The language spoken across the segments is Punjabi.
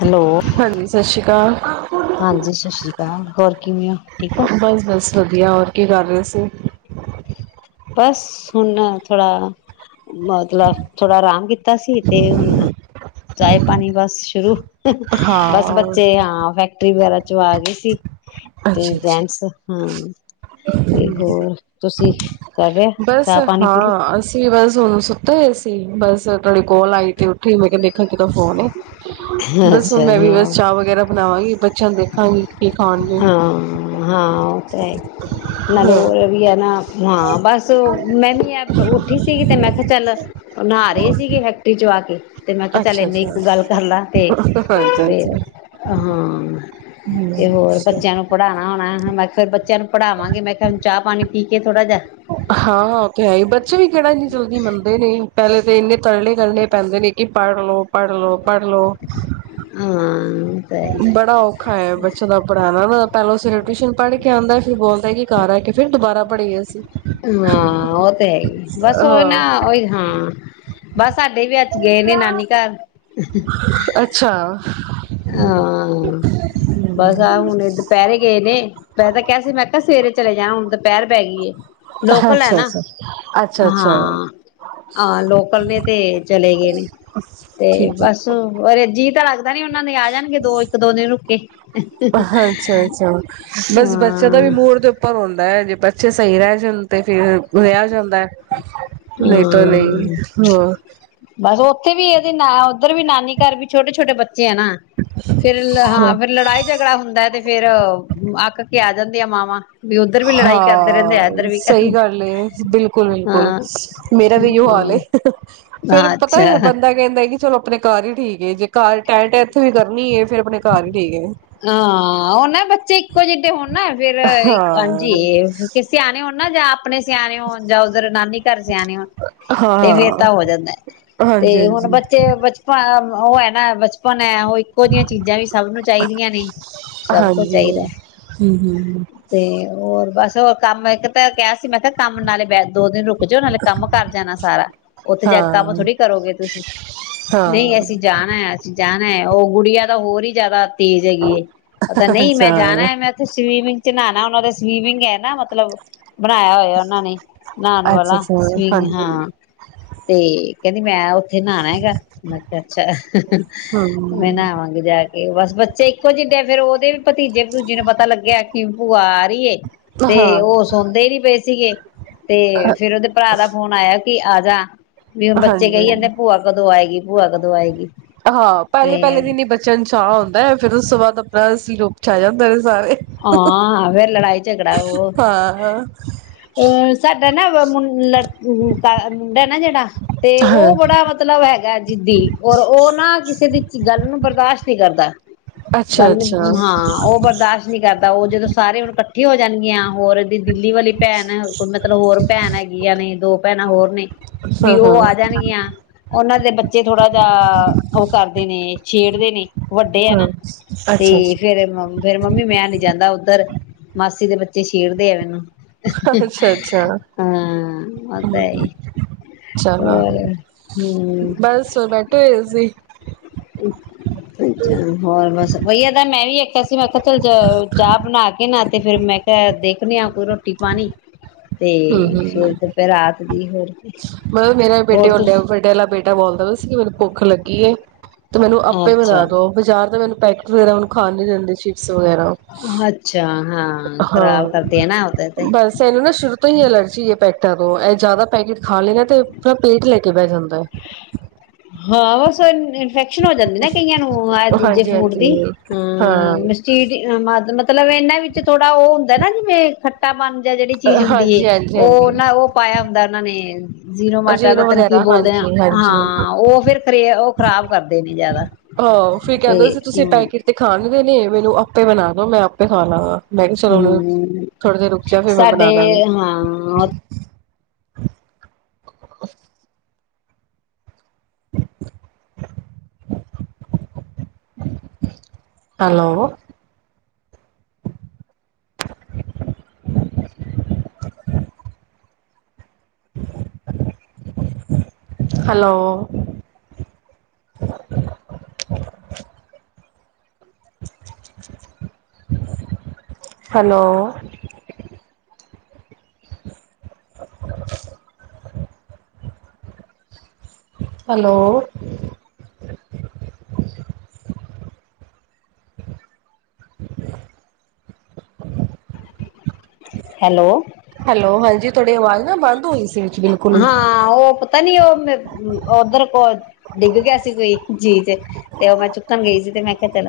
ਹੈਲੋ ਹਾਂਜੀ ਸਤਿ ਸ਼੍ਰੀ ਅਕਾਲ ਹਾਂਜੀ ਸਤਿ ਸ੍ਰੀ ਅਕਾਲ ਹੋਰ ਕਿਵੇਂ ਹੋ ਠੀਕ ਓ ਬਸ ਬਸ ਵਧੀਆ ਹੋਰ ਕੀ ਕਰ ਰਹੇ ਸੀ ਬਸ ਹੁਣ ਥੋੜਾ ਮਤਲਬ ਥੋੜਾ ਆਰਾਮ ਕੀਤਾ ਸੀ ਤੇ ਹੁਣ ਚਾਏ ਪਾਣੀ ਬਸ ਸ਼ੁਰੂ ਹਾ ਹਾ ਬਸ ਹਾਂ ਬੱਚੇ ਹਾਂ ਫੈਕਟਰੀ ਵਗੈਰਾ ਚਵਾ ਗਈ ਸੀ ਤੇ ਅੱਛਾ ਅੱਛਾ ਜੈਨਟਸ ਹਾਂ ਤੇ ਹੋਰ ਤੁਸੀਂ ਕਰ ਲਿਆ ਬਸ ਚਾਹ ਪਾਣੀ ਪੀ ਲਈ ਹਾਂ ਅਸੀਂ ਬਸ ਹੁਣ ਸੁੱਤੇ ਸੀ ਬਸ ਥੋੜੀ ਕੋਲ ਆਈ ਤੇ ਉੱਠੀ ਮੈਂ ਕਿਹਾ ਦੇਖਿਆ ਕਿਦਾ ਫੋਨ ਏ। ਬਸ ਹੁਣ ਅੱਛਾ ਮੈਂ ਵੀ ਹਾਂ ਬਸ ਚਾਹ ਵਗੈਰਾ ਬਣਾਵਾਂਗੀ ਬੱਚਿਆਂ ਨੂੰ ਦੇਖਾਂਗੀ ਕੀ ਖਾਣ ਹਾਂ ਹਾਂ ਉਹ ਤਾਂ ਹੈ ਨਾਲੇ ਹਾਂ ਉਹ ਏ ਵੀ ਹੈ ਨਾ ਹਾਂ ਬਸ ਮੈਂ ਵੀ ਉੱਠੀ ਸੀਗੀ ਤੇ ਮੈਂ ਕਿਹਾ ਚੱਲ ਨਹਾ ਰਹੇ ਸੀਗੇ ਫੈਕਟਰੀ ਚੋ ਆ ਕੇ ਤੇ ਮੈਂ ਕਿਹਾ ਚੱਲ ਅੱਛਾ ਇੰਨੀ ਅੱਛਾ ਕ ਗੱਲ ਕਰ ਲਾ ਤੇ ਅੱਛਾ ਅੱਛਾ ਫੇਰ ਹਾਂ ਤੇ ਹੋਰ ਬੱਚਿਆਂ ਨੂੰ ਪੜ੍ਹਾਉਣਾ ਹੋਣਾ ਮੈਂ ਕਿਹਾ ਬੱਚਿਆਂ ਨੂੰ ਪੜਾਵਾਂਗੇ ਮੈਂ ਕਿਹਾ ਹੁਣ ਚਾਹ ਪਾਣੀ ਪੀ ਕੇ ਥੋੜਾ ਜਿਹਾ ਹਾਂ ਹਾਂ ਉਹ ਤੇ ਹੈ ਹੀ ਬੱਚੇ ਵੀ ਕਿਹੜਾ ਜੀ ਜਲਦੀ ਮੰਨਦੇ ਨੇ ਪਹਿਲੇ ਤਾਂ ਇੰਨੇ ਤਰਲੇ ਕਰਨੇ ਪੈਂਦੇ ਨੇ ਕਿ ਪੜ੍ਹ ਲਓ ਪੜਲੋ ਪੜ੍ਹਲੋ ਹਾਂ ਤਾਂ ਬੜਾ ਔਖਾ ਹੈ ਬੱਚੇ ਦਾ ਪੜ੍ਹਾਉਣਾ ਨਾ ਪਹਿਲਾਂ ਸਵੇਰੇ ਟਿਊਸ਼ਨ ਪੜ੍ਹ ਕੇ ਆਉਂਦਾ ਫੇਰ ਬੋਲਦਾ ਕਿ ਘਰ ਆ ਕੇ ਫਿਰ ਦੁਬਾਰਾ ਪੜੀਏ ਅਸੀਂ ਹਾਂ ਉਹ ਤੇ ਹੈ ਹੀ ਬਸ ਉਹ ਨਾ ਹਾਂ ਹੀ ਹਾਂ ਬਸ ਸਾਡੇ ਵੀ ਅੱਜ ਗਏ ਨੇ ਨਾਨੀ ਘਰ ਅੱਛਾ। ਹਾਂ ਬਸ ਆਹ ਹੁਣਏ ਦੁਪਹਿਰੇ ਗਏ ਨੇ ਮੈ ਤਾਂ ਕਿਹਾ ਸੀ ਮੈਂ ਕਿਹਾ ਸਵੇਰੇ ਚਲੇ ਜਾਣਾ ਹੁਣ ਤਾਂ ਪਹਿਰ ਪੈ ਗਈ ਏ ਲੋਕਲ ਹੈ ਅੱਛਾ ਅੱਛਾ ਨਾ ਅੱਛਾ ਅੱਛਾ ਹਾਂ ਹਾਂ ਲੋਕਲ ਨੇ ਤੇ ਚਲੇ ਗਏ ਨੇ ਤੇ ਠੀਕ ਬਸ ਅਰੇਜੀਅ ਤਾਂ [unintelligible] ਇਹਨਾਂ ਦੇ ਆ ਜਾਣਗੇ ਦੋ ਇੱਕ ਦੋ ਦਿਨ ਰੁਕ ਕੇ ਹੈ ਅੱਛਾ ਅੱਛਾ ਬਸ ਬੱਚੇ ਦਾ ਵੀ ਹਾਂ। ਮੂਡ ਦੇ ਉੱਪਰ ਹੁੰਦਾ ਹੈ ਜੇ ਬੱਚੇ ਸਹੀ ਰਹਿ ਜਾਂਣ ਤੇ ਫੇਿਰ ਰਿਹਾ ਜਾਂਦਾ ਹੈ ਨਹੀਂ ਤਾਂ ਨਹੀਂ ਹਾਂ ਹੋ [unintelligible] ਉੱਧਰ ਵੀ ਨਾਨੀ ਘਰ ਵੀ ਛੋਟੇ ਛੋਟੇ ਬੱਚੇ ਆ ਨਾ ਫੇਿਰ ਹਾਂ ਫੇਿਰ ਲੜਾਈ ਝਗੜਾ ਹੁੰਦਾ ਤੇ ਫੇਰ ਅੱਕ ਕੇ ਆ ਜਾਂਦੀ ਆ ਮਾਵਾਂ ਵੀ ਉੱਧਰ ਵੀ ਲੜਾਈ ਕਰਦੇ ਰਹਿੰਦੇ ਆ ਇੱਧਰ ਹਾਂ ਵੀ ਕਰ ਸਹੀ ਗੱਲ ਬਿਲਕੁਲ ਬਿਲਕੁਲ ਹਾਂ ਮੇਰਾ ਵੀ ਇ ਹਾਲ ਹਾਂ ਫੇਰ ਪਤਾ ਅੱਛਾ ਫ ਬੰਦਾ ਕਹਿੰਦਾ ਕਿ ਚਲੋ ਆਪਣੇ ਘਰ ਹੀ ਠੀਕ ਏ ਜੇ ਘਰ ਟੈਂਟ ਇੱਥੇ ਵੀ ਕਰਨੀ ਹੈ ਫਿਰ ਆਪਣੇ ਘਰ ਹੀ ਠੀਕ ਏ ਹਾਂ ਉਹਨੇ ਬੱਚੇ ਇੱਕੋ ਜਿਹੇ ਹੋਣ ਨਾ ਫਿਰ ਜੀ ਹਾਂ ਕਿਸੇ ਆਣੇ ਹੋਣ ਨਾ [unintelligible] ਆਪਣੇ ਸਿਆਣੇ ਹੋਣ ਜਾਂ ਉੱਧਰ ਨਾਨੀ ਘਰ ਸਿਆਣੇ ਹੋਣ ਤੇ ਫੇਿਰ ਹਾਂ ਤਾਂ ਹੋ ਜਾਂਦਾ ਹਾਂਜੀ ਤੇ ਹੁਣ ਹਾਂਜੀ ਬੱਚੇ ਬਚਪਨ ਉਹ ਬਚਪਨ ਹੈ ਉਹ ਇੱਕੋ ਜਹੀਆਂ ਚੀਜ਼ਾਂ ਵੀ ਸਭ ਨੂੰ ਚਾਹੀਦੀਆਂ ਸਭ ਕੁਛ ਚਾਹੀਦਾ ਹਮ [unintelligible] [unintelligible] ਹਮ ਅਸੀਂ ਮੈਂ ਕਿਹਾ ਕੰਮ ਨਾਲੇ ਦੋ ਦਿਨ ਰੁਕ ਜਾਓ ਨਾਲੇ ਕੰਮ ਕਰ ਜਾਣਾ ਸਾਰਾ ਉੱਥੇ ਜਾ ਕੇ ਕੰਮ ਹਾਂ ਥੋੜੀ ਕਰੋਗੇ ਤੁਸੀਂ ਨਹੀਂ ਹਾਂ ਅਸੀਂ ਜਾਣਾ ਅਸੀਂ ਜਾ ਉਹ ਗੁੜੀਆ ਤਾਂ ਹੋਰ ਹੀ ਜਿਆਦਾ ਤੇਜ਼ ਹੈਗੀ ਉਹ ਤਾਂ ਅੱਛਾ ਨਹੀਂ ਮੈਂ ਜਾਣਾ ਹੈ ਮੈਂ ਉੱਥੇ ਸਵੀਮਿੰਗ ਚ ਨਾ ਨਾ ਉਹਨਾਂ ਦੇ ਸਵੀਮਿੰਗ ਹੈ ਨਾ ਮਤਲਬ ਬਣਾਇਆ ਹੋਇਆ ਉਹਨਾਂ ਨੇ ਨਉਣ ਅੱਛਾ ਵਾਲਾ ਅੱਛਾ ਸਵੀਗ ਹਾਂਜੀ ਹਾਂ ਤੇ ਕਹਿੰਦੀ ਮੈਂ, ਇੱਥੇ ਨਹਾਣਾਗਾ ਮੈਂ ਅੱਛਾ ਮੈਂ ਹੂੰ ਨਹਾਵਾਂਗੀ ਜਾ ਕੇ ਇਹ ਬਸ ਬੱਚੇ ਇੱਕੋ ਜਿੱਡੇ ਫੇਰ ਉਹਦੇ ਵੀ ਭਤੀਜੇ ਭੂਤੀਜੇ ਨੂੰ ਪਤਾ ਗਿਆ ਕਿ ਭੂਆ, ਤੇ ਹਾਂ ਉਹ ਸੁਣਦੇ ਹੀ ਪਏ ਸੀਗੇ। ਤੇ ਫੇਰ ਉਹਦੇ ਭਰਾ ਦਾ ਫੋਨ ਆਇਆ। ਕੀ ਆ ਜਾ। ਵੀ ਹੁਣ ਬੱਚੇ ਕਹੀ ਜਾਦੇ ਹਾਂਜੀ ਆ ਭੂਆ ਕਦੋਂ ਆਏਗੀ। ਭੂਆ ਕਦੋਂ ਆਏਗੀ। ਹਾਂ ਪਹਿਲੇ ਪਹਿਲੇ ਤੇ ਦਿਨ ਹੀ ਨਹੀਂ ਬਚਿਆ ਨੂੰ ਚਾਅ ਹੁੰਦਾ ਫਿਰ ਉਸ ਤੋਂ ਬਾਅਦ ਤਾ ਸੀ ਲੋਕ ਛਾ ਜਾਂਦਾ। ਹਾਂ ਵੇ ਲੜਾਈ, ਝਗੜਾ ਹੋਰ ਹਾਂ ਸਾਡੇ ਨਾ ਦਾ ਮੁ ਲਟੁ ਮੁੰਡਾ ਨਾ ਜਿਹੜਾ, ਤੇ ਹਾਂ ਉਹ ਬੜਾ ਮਤਲਬ ਹੈਗਾ। ਜਿਦੀ ਔਰ ਉਹ ਨਾ ਕਿਸੇ ਦੀ ਗੱਲ ਨੂੰ ਬਰਦਾਸ਼ਤ ਨਹੀਂ ਕਰਦਾ। ਅੱਛਾ ਗੱਲ ਅੱਛਾ ਹਾਂ ਉਹ ਬਰਦਾਸ਼ਤ, ਜਾਂ ਤਾਂ ਕਰਦਾ ਉਹ ਜਦੋਂ ਸਾਰੇ ਹੁਣ ਇਕੱਠੇ ਹੋ ਜਾਣਗੀਆਂ ਹੋਰ, ਤੇ ਦਿੱਲੀ ਵਾਲੀ ਭੈਣ ਕੋਲ ਮਤਲਬ ਹੋਰ ਭੈਣ ਹੈਗੀ ਆ ਨੇ ਦੋ, ਭੈਣਾਂ ਹੋਰ ਨੇ, ਵੀ ਹਾਂ ਉਹ ਹਾਂ ਆ ਜਾਣਗੀਆਂ ਉਹਨਾਂ ਦੇ ਬੱਚੇ ਥੋੜਾ ਜਿਹਾ ਉਹ ਕਰਦੇ ਨੇ ਛੇੜਦੇ ਨੇ ਵੱਡੇ ਆ ਹਾਂ ਨਾ ਤੇ ਅੱਛਾ ਅੱਛਾ ਫਿਰ ਮੈਂ ਨੀ ਜਾਂਦਾ ਉਧਰ ਮਾਸੀ ਦੇ ਬੱਚੇ ਛੇੜਦੇ ਆ ਮੈਨੂੰ, ਅੱਛਾ ਅੱਛਾ ਹਮ ਹਾਂ ਔ ਤਾਂ ਹੈ ਈ, ਚਲ ਬਸ ਹੋਰ ਬੈਠੇ ਹੋਏ ਸੀ। ਹੂੰ, ਪਚਾਰ ਹੋਰ ਬਸ, ਵਈਆ ਮੈਂ ਵੀ ਆਖਿਆ ਸੀ ਮੈਂ ਕਿਹਾ ਚਲ ਚਾਹ ਬਣਾ ਕੇ ਨਾ ਤੇ ਫੇਰ ਮੈਂ ਕਿਹਾ ਦੇਖਣੇ ਆ ਕੋਈ ਰੋਟੀ ਪਾਣੀ। ਤੇ ਹੂੰ ਫੇਰ ਹੂੰ ਦੁਪਹਿਰ ਰਾਤ ਦੀ ਹੋਰ ਮਤਲਬ ਮੇਰਾ ਬੇਟੇ ਹੋਰ ਵਾਲਾ ਤੁਸੀਂ ਵੱਡੇ ਆਲਾ ਬੇਟਾ ਬੋਲਦਾ ਤੁਸੀਂ ਮੈਨੂੰ ਭੁੱਖ ਲੱਗੀ। ਗੀ ਐ। ਮੈਨੂੰ ਆਪੇ ਅੱਛਾ ਬਣਾ ਦੋ ਬਾਜ਼ਾਰ ਤਾਂ ਮੈਨੂੰ ਪੈਕਟ ਵਗੈਰਾ ਮੈਨੂੰ, ਖਾਣ ਨੀ ਦਿੰਦੇ ਸੀ। ਅੱਛਾ, ਹਾਂ ਖ਼ਰਾਬ ਹਾਂ ਕਰਦੇ ਆ ਨਾ ਉਹਦੇ ਤੇ ਬਸ ਇਹਨੂੰ ਨਾ ਸ਼ੁਰੂ ਤੋਂ ਹੀ ਅਲਰਜੀ ਇਹ ਪੈਟਰਾ ਤੋ ਜ਼ਿਆਦਾ ਪੈਕਟ ਖਾ ਲੈ ਤਾ ਆਪਣਾ ਪੇਟ ਲੈ ਕੇ ਬਹਿ ਜਾਂਦਾ ਆ ਹਾਂ ਇਨਫੈਕਸ਼ਨ ਹੋ ਜਾਂਦੀ ਨਾ ਕਈਆਂ ਨੂੰ ਦੂਜੇ ਹਾਂਜੀ ਫੂਡ ਹਾਂਜੀ ਦੀ ਹਾਂ ਮਸੀਦ ਮਤਲਬ ਇਹਨਾਂ ਵਿੱਚ ਥੋੜਾ ਉਹ ਹੁੰਦਾ ਨਾ ਜਿਵੇਂ ਖੱਟਾ ਪਣ ਜਾਂ ਜਿਹੜੀ ਚੀਜ਼ ਹੁੰਦੀ ਏ ਹਾਂਜੀ ਹਾਂਜੀ ਉਹ ਹਾਂਜੀ ਨਾ ਉਹ ਪਾਇਆ ਹੁੰਦਾ ਉਹ ਉਹਨਾਂ ਨੇ ਜੀਰੋ ਮਾਟਾ ਰਤਨ ਅਜੀਨੋ ਤਨਕੀਹ ਵਗੈਰਾ ਬੋਲਦੇ ਆ ਹਾਂਜੀ ਹਾਂਜੀ ਹਾਂਜੀ ਹਾਂ ਉਹ ਫਿਰ ਉਹ ਖਰਾਬ ਕਰਦੇ ਨੇ ਜਿਆਦਾ ਉ ਹਹੋ ਫਿਰ ਕਹਿੰਦੇ ਸੀ ਤੁਸੀਂ ਪੈਕਟ ਤੇ ਖਾਣ ਨੀ ਦੇਨੇ ਮੈਨੂੰ ਆਪੇ ਬਣਾ ਦੋ ਮੈਂ ਆਪੇ ਖਾ ਲਾਗਾ। ਹਮ ਫਿਰ ਮੈਂ ਸਾਡੇ ਬਣਾ ਦਾਂਗੀ ਹਾਂ [inaudible] hello hello [inaudible] hello hello hello hello ਹਾਂਜੀ ਤੂੰਹਾਡੀ ਆਵਾਜ਼ ਨਾ ਬੰਦ ਹੋਈ ਸੀ। ਬਿਲਕੁਲ ਹੀ ਹਾਂ ਓ ਪਤਾ ਨੀ ਓਧਰ ਕੋ ਡਿੱਗ ਗਿਆ ਸੀ ਕੋਈ ਚੀਜ ਤੇ ਉਹ ਮੈਂ ਚੁੱਕਣ ਗਈ ਸੀ ਤੇ ਮੈਂ ਕਿਹਾ ਚਲ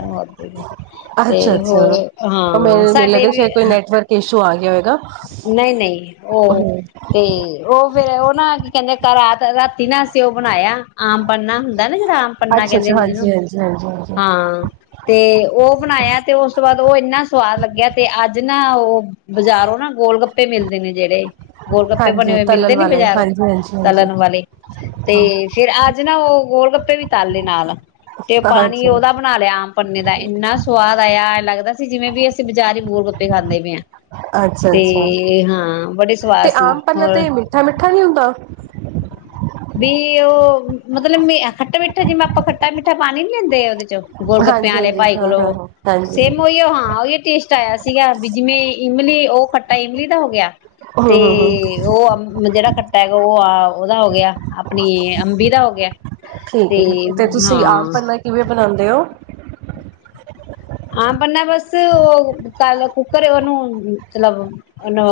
ਅੱਛਾ ਅੱਛਾ ਮ ਮੈਨੂੰ ਸਾਡੇ ਲੱਗਾ ਵੀ ਸ਼ਾਇਦ ਕੋਈ ਨੈਟਵਰਕ ਇ ਸ਼ੂ ਆਿਆ [unintelligible] ਨਹੀਂ ਨਹੀਂ ਉਹ ਤੇ ਉ ਫੇਰ ਉਹ ਨਾ ਕੀ ਕਹਿੰਦੇ ਘਰਾ ਰਾਤੀ ਨਾ ਅਸੀਂ ਉਹ ਬਣਾਇਆ ਆਮ ਪੰਨਾ ਹੁੰਦਾ ਨਾ ਜਿਹੜਾ ਪੰਨਾ ਅੱਛਾ ਕਹਿੰਦੇ ਅੱਛਾ ਨੇ ਜਿਹਨੂੰ ਹਾਂਜੀ ਹਾਂਜੀ ਹਾਂਜੀ ਹਾਂਜੀ ਹਾਂ ਤੇ ਉਹ ਬਣਾਇਆ ਤੇ ਉਸ ਤੋਂ ਬਾਅਦ ਉਹ ਇੰਨਾ ਸਵਾਦ ਲੱਗਿਆ ਤੇ ਅੱਜ ਨਾ ਉਹ ਬਾਜ਼ਾਰੋਂ ਨਾ ਗੋਲ ਗੱਪੇ ਮਿਲਦੇ ਨੇ ਜਿਹੜੇ ਗੋਲ ਗੱਪੇ ਬਣੇ ਹਾਂਜੀ ਹੋਏ ਤਲਣ ਮਿਲਦੇ ਨੀ ਵਾਲੇ ਬਾਜ਼ਾਰੋ ਹਾਂਜੀ ਹਾਂਜੀ ਤਲਣ ਹਾਂਜੀ ਵਾਲੇ, ਤੇ ਫੇਰ ਅੱਜ ਨਾ ਉਹ ਗੋਲ ਗੱਪੇ ਵੀ ਤਾਲੇ ਨਾਲ ਤੇ [inaudible] ਹਾਂ ਪਾਣੀ ਅੱਛਾ ਉਹਦਾ ਬਣਾ ਲਿਆ ਆਮ ਪੰਨੇ ਦਾ ਇੰਨਾ ਸਵਾਦ ਆਇਆ। ਲੱਗਦਾ ਸੀ ਜਿਵੇਂ ਬਈ ਅਸੀਂ ਬਜ਼ਾਰੀ ਗੋਲ ਗੁੱਪੇ ਖਾਂਦੇ ਵੇ। ਅੱਛਾ ਅੱਛਾ ਬੜੇ ਸਵਾਦ ਤੇ ਸੀ ਆਮ ਪੰਨਾ ਹੋਰ ਤੇ ਮਿੱਠਾ ਮਿੱਠਾ ਨੀ ਹੁੰਦਾ? ਵੀ ਉਹ ਮਤਲਬ ਮ ਖੱਟਾ ਮਿੱਠਾ ਜਿਵੇਂ ਆਪਾਂ ਖੱਟਾ ਮਿੱਠਾ ਪਾਣੀ ਨੀ ਲੈਂਦੇ ਆ ਉਹਦੇ ਚ। ਗੋਲਗੱਪਿਆਂ ਹਾਂਜੀ ਆਲੇ ਹਾਂਜੀ ਭਾਈ ਹਾਂ ਹਾਂ ਕੋਲੋਂ, ਹਾਂ ਹਾਂਜੀ ਸੇਮ ਉਹੀਓ ਹਾਂ ਓਈ ਟੇਸਟ ਆਇਆ ਸੀਗਾ ਵੀ ਜਿਵੇਂ ਇਮਲੀ ਉਹ ਖੱਟਾ ਇਮਲੀ ਦਾ ਹੋ ਗਿਆ। ਹੂੰ ਤੇ ਹੂੰ ਹੂੰ ਉਹ ਅਮ ਜਿਹੜਾ ਖ ਤੈ ਉਹ ਆ ਉਹਦਾ ਹੋ ਗਿਆ, ਆਪਣੀ ਅੰਬੀ ਦਾ ਹੋ ਗਿਆ। ਠੀਕ ਏ ਤੇ ਤੁਸੀਂ ਆਮ ਹਾਂ ਪੰਨਾ ਕਿਵੇਂ ਬਣਾ ਦਿਓ। ਆਮ ਪੰਨਾ ਬਸ ਉਹ ਕਲ ਕੁੱਕਰ ਉਹਨੂੰ ਮਤਲਬ ਉਹਨੂੰ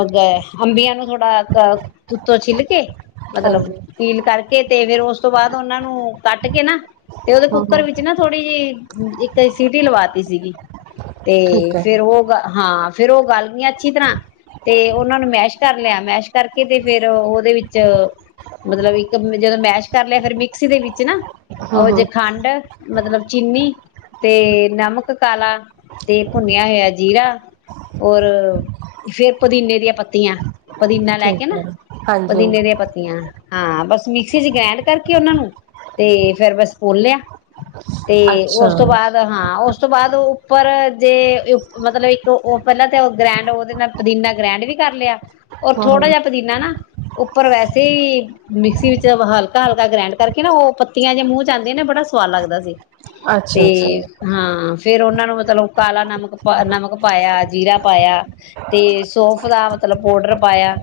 ਅੰਬੀਆਂ ਨੂੰ ਥੋੜਾ ਅੱਤੋ ਛਿੱਲ ਕੇ ਮਤਲਬ ਹਾਂਜੀ ਪੀਲ ਕਰਕੇ ਤੇ ਫੇਰ ਉਸ ਤੋਂ ਬਾਅਦ ਉਹਨਾਂ ਨੂੰ ਕੱਟ ਕੇ ਨਾ ਤੇ ਉਹਦੇ ਹੂੰ ਹੂੰ ਕੁੱਕਰ ਵਿੱਚ ਨਾ ਥੋੜ੍ਹੀ ਜਿਹੀ ਇੱਕ ਸੀਟੀ ਲਵਾਤੀ ਸੀਗੀ। ਤੇ ਠੀਕ ਹੈ ਫੇਰ ਔ ਗ, ਹਾਂ। ਹਾਂ, ਫੇਰ ਓਹ ਗੱਲ ਗਈਆਂ ਅੱਛੀ ਤਰ੍ਹਾਂ, ਤੇ ਉਹਨਾਂ ਨੂੰ ਮੈਸ਼ ਕਰ ਲਿਆ। ਮੈਸ਼ ਕਰਕੇ ਤੇ ਫੇਰ ਉਹਦੇ ਵਿੱਚ, ਮਤਲਬ ਇੱਕ ਜਦੋਂ ਮੈਸ਼ ਕਰ ਲਿਆ‌ ਫੇਰ ਮਿਕਸੀ ਦੇ ਵਿੱਚ ਨਾ ਹੂੰ ਓਹ ਜੇ ਹੂੰ ਖੰਡ ਮਤਲਬ ਚੀਨੀ ਤੇ ਨਮਕ‌ ਤਲਾ ਤੇ ਭੁੰਨਿਆ ਹੋਇਆ ਜੀਰਾ ਔਰ ਫੇਰ ਪ ਪੁਦੀਨੇ ਦੀਆਂ ਪੱਤੀਆਂ। ਪਦੀਨਾ ਲੈ ਕੇ ਠੀਕ ਨਾ, ਹੈ ਹਾਂਜੀ ਪੁਦੀਨੇ ਦੀਆਂ ਪੱਤੀਆਂ। ਹਾਂ, ਬਸ ਮਿਕਸੀ ਚ ਗ੍ਰੈਂਡ ਕਰਕੇ ਉਹਨਾਂ ਨੂੰ ਤੇ ਫੇਰ ਬਸ, ਖੋਲ ਲਿਆ। ਤੇ ਅੱਛਾ ਔਸ ਤੋਂ ਬਾਅਦ, ਹਾਂ, ਔਸ ਬਾਦ ਉੱਪਰ ਜੇ ਉ ਮਤਲਬ ਇੱਕ ਓਹ ਪੈਲਾ ਤੇ ਗ੍ਰੈਂਡ ਓਹਦੇ ਨਾਲ ਪੁਦੀਨਾ ਗ੍ਰੈਂਡ ਵੀ ਕਰ ਲਿਆ। ਔਰ ਹੂੰ ਹੂੰ ਥੋੜਾ ਜਾ ਪਦੀਨਾ ਨਾ ਉੱਪਰ ਵੈਸੇ ਈ ਮਿਕਸੀ ਵਿੱਚ ਹਲਕਾ ਹਲਕਾ ਗ੍ਰੈਂਡ ਕਰਕੇ ਨਾ ਔਹ ਪੱਤੀਆਂ ਜੇ ਮੂੰਹ ਚ ਆਉਂਦੀਐ ਨਾ ਬੜਾ ਸਵਾਦ ਲੱਗਦਾ ਸੀ। ਤੇ ਅੱਛਾ ਅੱਛਾ ਹਾਂ। ਫਿਰ ਓਹਨਾਂ ਨੂੰ, ਮਤਲਬ ਕਾਲਾ ਨਮਕ ਪਾ, ਨਮਕ ਪਾਇਆ, ਜੀਰਾ ਪਾਇਆ ਤੇ ਸੋਫ ਦਾ ਮਤਲਬ ਪੋਡਰ ਪਾਇਆ,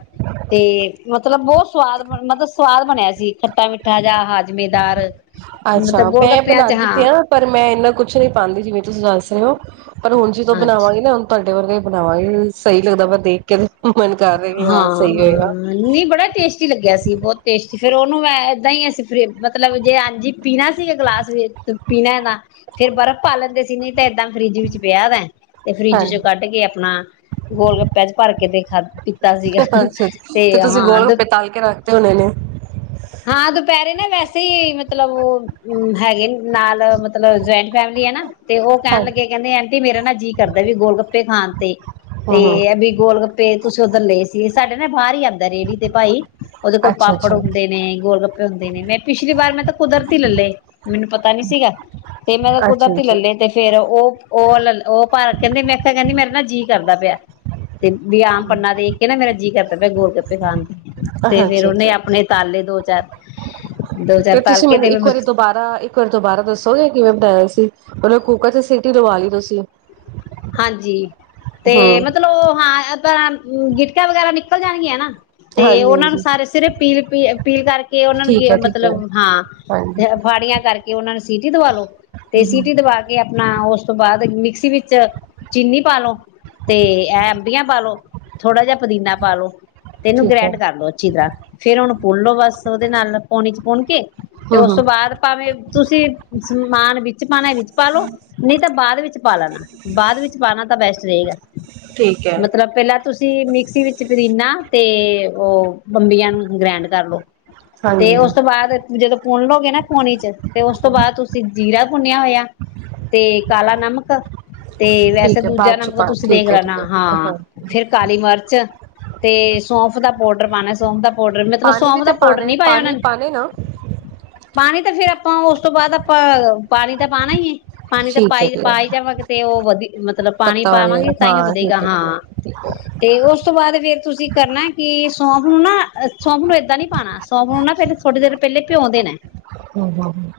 ਤੇ ਮਤਲਬ ਬਹੁਤ ਸਵਾਦ ਬਣ ਮਤਲਬ ਸਵਾਦ ਬਣਿਆ ਸੀ ਖੱਟਾ ਮਿੱਠਾ ਜਾਂ ਹਾਜ਼ਮੇਦਾਰ। ਅੱਛਾ, ਮੈਂ ਬਣਾ ਦੀ ਤੇ ਆਂ ਪਰ ਮੈਂ ਇਨਾ ਕੁੱਛ ਨ੍ਹੀਂ ਪਾਂਦੀ, ਜਿਵੇਂ ਤੁਸੀਂ ਦੱਸ ਰੇ ਹੋ। ਪਰ ਹੁਣ ਜਿਦੋਂ ਅੱਛਾ ਬਣਾਵਾਂਗੀ ਨਾ ਹੁਣ ਤੁਹਾਡੇ ਵਰਗੇ ਬਣਾਵਾਂਗੇ। ਸਹੀ ਲੱਗਦਾ ਪਿਐ, ਦੇਖ ਕੇ ਤੇ ਹਾਂ ਹਮਮ, ਨਹੀਂ ਬੜਾ ਟੇਸਟੀ ਲੱਗਿਆ ਸੀ ਬਹੁਤ ਟੇਸ ਤੇ ਫੇਰ ਉਹਨੂੰ ਮੈਂ ਏਦਾਂ ਈ ਅਸੀਂ ਫਰੀ, ਮਤਲਬ ਜੇ ਅੱਜ ਈ ਪੀਣਾ ਸੀ, ਗਲਾਸ ਚ ਪੀਣੈ ਨਾ ਫੇਰ ਬਰਫ਼ ਪਾ ਲੈਂਦੇ ਸੀ। ਨ੍ਹੀਂ ਤੇ ਏਦਾਂ ਫਰਿੱਜ ਵਿੱਚ ਪਿਆ ਵੈ। ਤੇ ਫਰਿੱਜ ਚ ਹਾਂਜੀ ਕੱਢ ਕੇ ਆਪਣਾ ਗੋਲ ਗੱਪਿਆਂ ਚ ਭਰ ਕੇ ਤੇ ਖਾਦ ਪੀ ਅੱਛਾ, ਅੱਛ। ਤੇ ਤੁਸੀਂ ਗੋਲਗੱਪੇ ਤਲ ਕੇ ਰੱਖ ਤੇ ਹੋਣੇ ਨੇ। ਹਾਂ ਦੁਪਹਿਰੇ ਨਾ ਵੈਸੇ ਈ ਮਤਲਬ ਹੈਗੇ ਨਾਲ ਮਤਲਬ ਜੁਆਇੰਟ ਫੈਮਲੀ ਹੈ ਨਾ ਤੇ ਓਹ ਕਹਿਣ ਹਮ ਲੱਗੇ ਕੈਂਦੇ ਆਂਟੀ ਮੇਰਾ ਨਾ ਜੀਅ ਕਰਦਾ ਵੀ ਗੋਲੱਗਪੇ ਖਾਣ ਤੇ, ਤੇ ਹਮ ਇਹ ਵੀ ਗੋਲਗੱਪੇ ਤੁਸੀਂ ਉਧਰ ਲਏ ਸੀ, ਸਾਡੇ ਨੇ ਬਾਹਰ ਹੀ ਆਂਦ ਰੇਹੜੀ ਦੇ ਭਾਈ, ਉਹਦੇ ਕੋਲ ਅੱਛਾ ਪਾਪੜ ਅੱਛਾ ਹੁੰ ਨੇ, ਗੋਲ ਗੱਪੇ ਹੁੰਦੇ ਨੇ ਮੈਂ ਪਿਛਲੀ ਵਾਰ ਮੈਂ ਤਾਂ ਕੁਦਰਤੀ ਲੈੇਲੈ ਮੈਨੂੰ ਪਤਾ ਨੀ ਸੀਗਾ, ਤੇ ਮੈਂ ਤਾਂ ਅੱਛਾ ਕੁਦਰਤੀ ਲੈੇਲੇ ਅੱਛਾ ਤੇ ਫੇਰ ਓਹ ਓਹ ਲ ਲ ਉਹ ਪਾ ਕਹਿੰਦੇ ਮੈਂ ਕਿਆ ਕਹਿੰਦੀ ਮੈਂ ਮੇਰ ਨਾ ਜੀਅ ਕਰਦਾ ਪਿਆ। ਤੇ ਵੀ ਆਮ ਪੰਨਾ ਦੇਖ ਕੇ ਨਾ, ਮੇਰਾ ਜੀ ਕਰ ਕਹਿਦਾ ਗੋਲ ਗੱਪੇ ਖਾ ਹਾਂਜੀ ਹਾਂਜੀ ਹਾਂ, ਦੋ ਚਾਰ ਦੋ ਚਾਰ ਤੇ ਤਲ ਤੁਸੀਂ ਕੇ ਮੈਨੂੰ ਇੱਕ ਵਾਰੀ ਦੁਬਾਰਾ ਇੱਕ ਵਾਰੀ ਦੁਬਾਰਾ ਦੱਸੋਗੇ ਕਿਵੇਂ ਬਣਾਇਆ ਸੀ। ਉਹਨੇ ਕੂਕਰ ਚ ਸਿਟੀ ਲਵਾ ਲਈ ਤੁਸੀਂ, ਹਾਂਜੀ ਤੇ ਹਮ ਮਤਲਬ ਹਾਂ, ਗਿਟਕਾ ਵਗੈਰਾ ਨਿਕਲ ਜਾਣਗੀਆਂ ਨਾ। ਤੇ ਹਾਂਜੀ ਉਹਨਾਂ ਨੂੰ ਹਾਂਜੀ ਸਾਰੇ ਸਿਰ ਪੀਲ ਪੀ ਪੀਲ ਕਰਕੇ ਉਹਨਾਂ ਨੂੰ ਠੀਕ ਗ ਹੈ ਠੀਕ ਮਤਲਬ ਹੈ ਹਾਂ ਹਾਂਜੀ ਫਾੜੀਆਂ ਕਰਕੇ ਉਹਨਾਂ ਨੂੰ, ਸਿੱਟੀ ਦਵਾ ਲੋ। ਤੇ ਹਮ ਹਮ ਸੀਟੀ ਦਵਾ ਕੇ ਆਪਣਾ ਉਸ, ਉਸ ਤੋਂ ਬਾਅਦ ਮਿਕਸੀ ਵਿੱਚ, ਚੀਨੀ ਪਾਾਲੋ ਤੇ ਐਂਬੀਆਂ ਐ ਪਾਲੋ ਥੋੜ੍ਹਾ ਜਿਆ ਪੁਦੀਨਾ ਪਾਲੋ। ਤੇ ਇਹਨੂੰ ਠੀਕ ਹੈ ਗ੍ਰੈਂਡ ਕਰ ਲੋ ਅੱਛੀ ਤਰ੍ਹਾਂ ਫੇਰ ਹੁਣ ਭੁੱਲਲੋ ਬਸ ਉਹਦੇ ਨਾਲ ਪਾਣੀ ਚ ਪੁਣ ਕੇ, ਤੇ ਹਮ ਉਸ ਹਮ ਤੋਂ ਬਾਅਦ ਭਾਵੇਂ ਤੁਸੀਂ ਸਮਾਨ ਵਿੱਚ ਪਾਣਾ ਵਿੱਚ ਪਾਾਲੋ ਨਹੀਂ ਤਾਂ ਬਾਅਦ ਵਿੱਚ ਪਾ ਲੈਣਾ। ਬਾਅਦ ਵਿੱਚ ਪਾਣਾ ਤਾਂ ਬੈਸਟ ਰਹੇਗਾ ਠੀਕ ਹੈ ਮਤਲਬ ਪਹਿਲਾਂ ਤੁਸੀਂ ਮਿਕਸੀ ਵਿੱਚ ਪਦੀਨਾ ਤੇ, ਬੰਬੀਆਂ ਨੂੰ ਗਰੈਂਡ ਕਰ ਲਓ। ਤੇ ਹਾਂਜੀ ਉਸ ਤੋਂ ਬਾਅਦ ਜਦੋਂ ਭੁਣ ਲਓਗੇ ਨਾ ਪਾਣੀ ਚ ਤੇ ਉਸ ਤੋਂ ਬਾਅਦ ਤੁਸੀਂ ਜੀਰਾ ਭੁੰਨਿਆ ਹੋਇਆ ਤੇ ਕਾਲਾ ਨਮਕ, ਤੇ ਵੈਸੇ ਠੀਕ ਹੈ ਦੂਜਾ ਬਾਅਦ ਚ ਨੰਕਾ ਪਾ ਤੁਸੀਂ ਦੇਖ ਠੀਕ ਹੈ ਠੀਕ ਲੇਨਾ ਹਾਂ ਹੈ ਹਾਂਜੀ ਫੇਰ ਕਾਲੀ ਮਿਰਚ ਤੇ ਸੌਂਫ ਦਾ, ਪੋਡਰ ਪਾਉਣਾ ਸੋਮ ਦਾ, ਪਾਡਰ ਮਤਲਬ ਪਾਣੀ ਵੀ ਸੌਂਫ ਦਾ ਤੇ ਪਾਊਡਰ ਪਾਣਾ ਨੀ ਪਾਇਆ ਉਹਨਾਂ ਪਾਣੀ ਨੇ ਪਾਣੇ ਨਾ ਪਾਣੀ ਤੇ ਫਿਰ, ਆਪਾਂ ਉਸ ਤੋਂ ਬਾਅਦ ਆਪਾਂ ਪਾਣੀ ਤਾਂ ਪਾਣਾ ਹੀ ਹੈ। ਪਾਣੀ ਤਾਂ ਠੀਕ ਹੈ ਪਾਈ ਪਾ ਠੀਕ ਜਾਵਾਂਗੇ। ਤੇ ਉਹ ਵਧੀ ਮਤਲਬ ਪਾਣੀ ਪੱਤਾ ਹੋ ਜਾਏਗਾ ਪਾਵਾਂਗੇ, ਤਾਂ ਹੀ ਹਾਂ ਵਧੇਗਾ ਠੀਕ ਹੈ ਠੀਕ ਹਾਂ ਤੇ ਉਸ ਤੋਂ ਬਾਅਦ ਫੇਰ ਤੁਸੀਂ ਕਰਨਾ ਕਿ। ਸੌਂਫ ਨੂੰ ਨਾ ਸੌਂਫ ਨੂੰ ਐਦਾ ਨੀ ਪਾਉਣਾ ਸੌਂਫ ਨੂੰ ਨਾ ਥੋੜੀ ਦੇਰ ਪਹਿਲੇ ਭਿਉਂ ਦੇਣਾ ਹੂੰ ਹੂੰ ਹੂੰ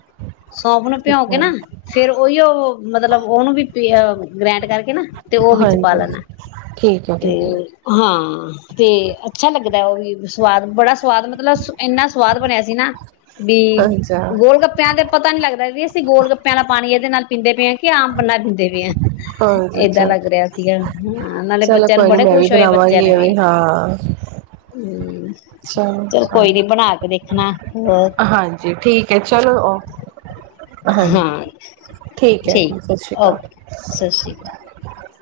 ਸੌਫ ਨੂੰ ਭਿਉ ਠੀਕ ਕੇ ਹੈ ਨਾ ਫੇਰ ਉਹੀ ਉਹ ਮਤਲਬ ਉਹਨੂੰ ਵੀ। ਵੀ ਅ ਗ੍ਰੈਂਡ ਕਰ ਕੇ ਨਾ ਤੇ ਉਹ ਵਿੱਚ ਪਾ ਹਾਂਜੀ ਲੈਣਾ। ਠੀਕ ਹੈ ਤੇ ਠੀਕ ਹੈ ਹਾਂ ਤੇ ਅੱਛਾ ਲੱਗਦਾ ਉਹ ਵੀ ਸਵਾਦ ਬੜਾ ਸਵਾਦ ਮਤਲਬ ਇੰਨਾ ਸਵਾਦ ਬਣਿਆ ਸੀ ਨਾ, ਵੀ ਅੱਛਾ ਗੋਲ ਗੱਪਿਆਂ ਤੇ ਪਤਾ ਨੀ ਲੱਗਦਾ ਵੀ ਚੀ ਗੋਲ ਗੱਪਿਆਂ ਆਲਾ ਪਾਣੀ ਇਹਦੇ ਨਾਲ ਪੀਂਦੇ ਪਏ ਆ ਕਿ ਆਮ ਪੰਨਾ ਪੀਂਦੇ [unintelligible] ਹਾਂਜੀ ਇਦਾਂ ਅੱਛਾ ਲੱਗ ਰਿਹਾ ਸੀਗਾ। ਹਾਂ, ਉਹਨਾਂ ਨੇ ਚਲੋ ਬੱਚਿਆਂ ਨੂੰ ਕੋਈ ਨੀ ਬੜੇ ਮੈਂ ਵੀ ਖੁਸ਼ ਹੋਏ ਬੱਚਿਆਂ ਬਣਾਵਾਂਗੀ ਨੇ ਵੀ। ਐਵੇਂ ਹਾਂ ਚਲੋ ਕੋਈ ਨੀ ਬਣਾ ਕੇ ਦੇਖ [unintelligible] ਹਾਂਜੀ ਠੀਕ ਐ, ਚਲੋ ਓ। ਹਾਂਜੀ। ਹਾਂ ਠੀਕ ਐ। ਸਤਿ ਸ਼੍ਰੀ ਅਕਾਲ। ਸਤਿ ਸ਼੍ਰੀ ਅਕਾਲ।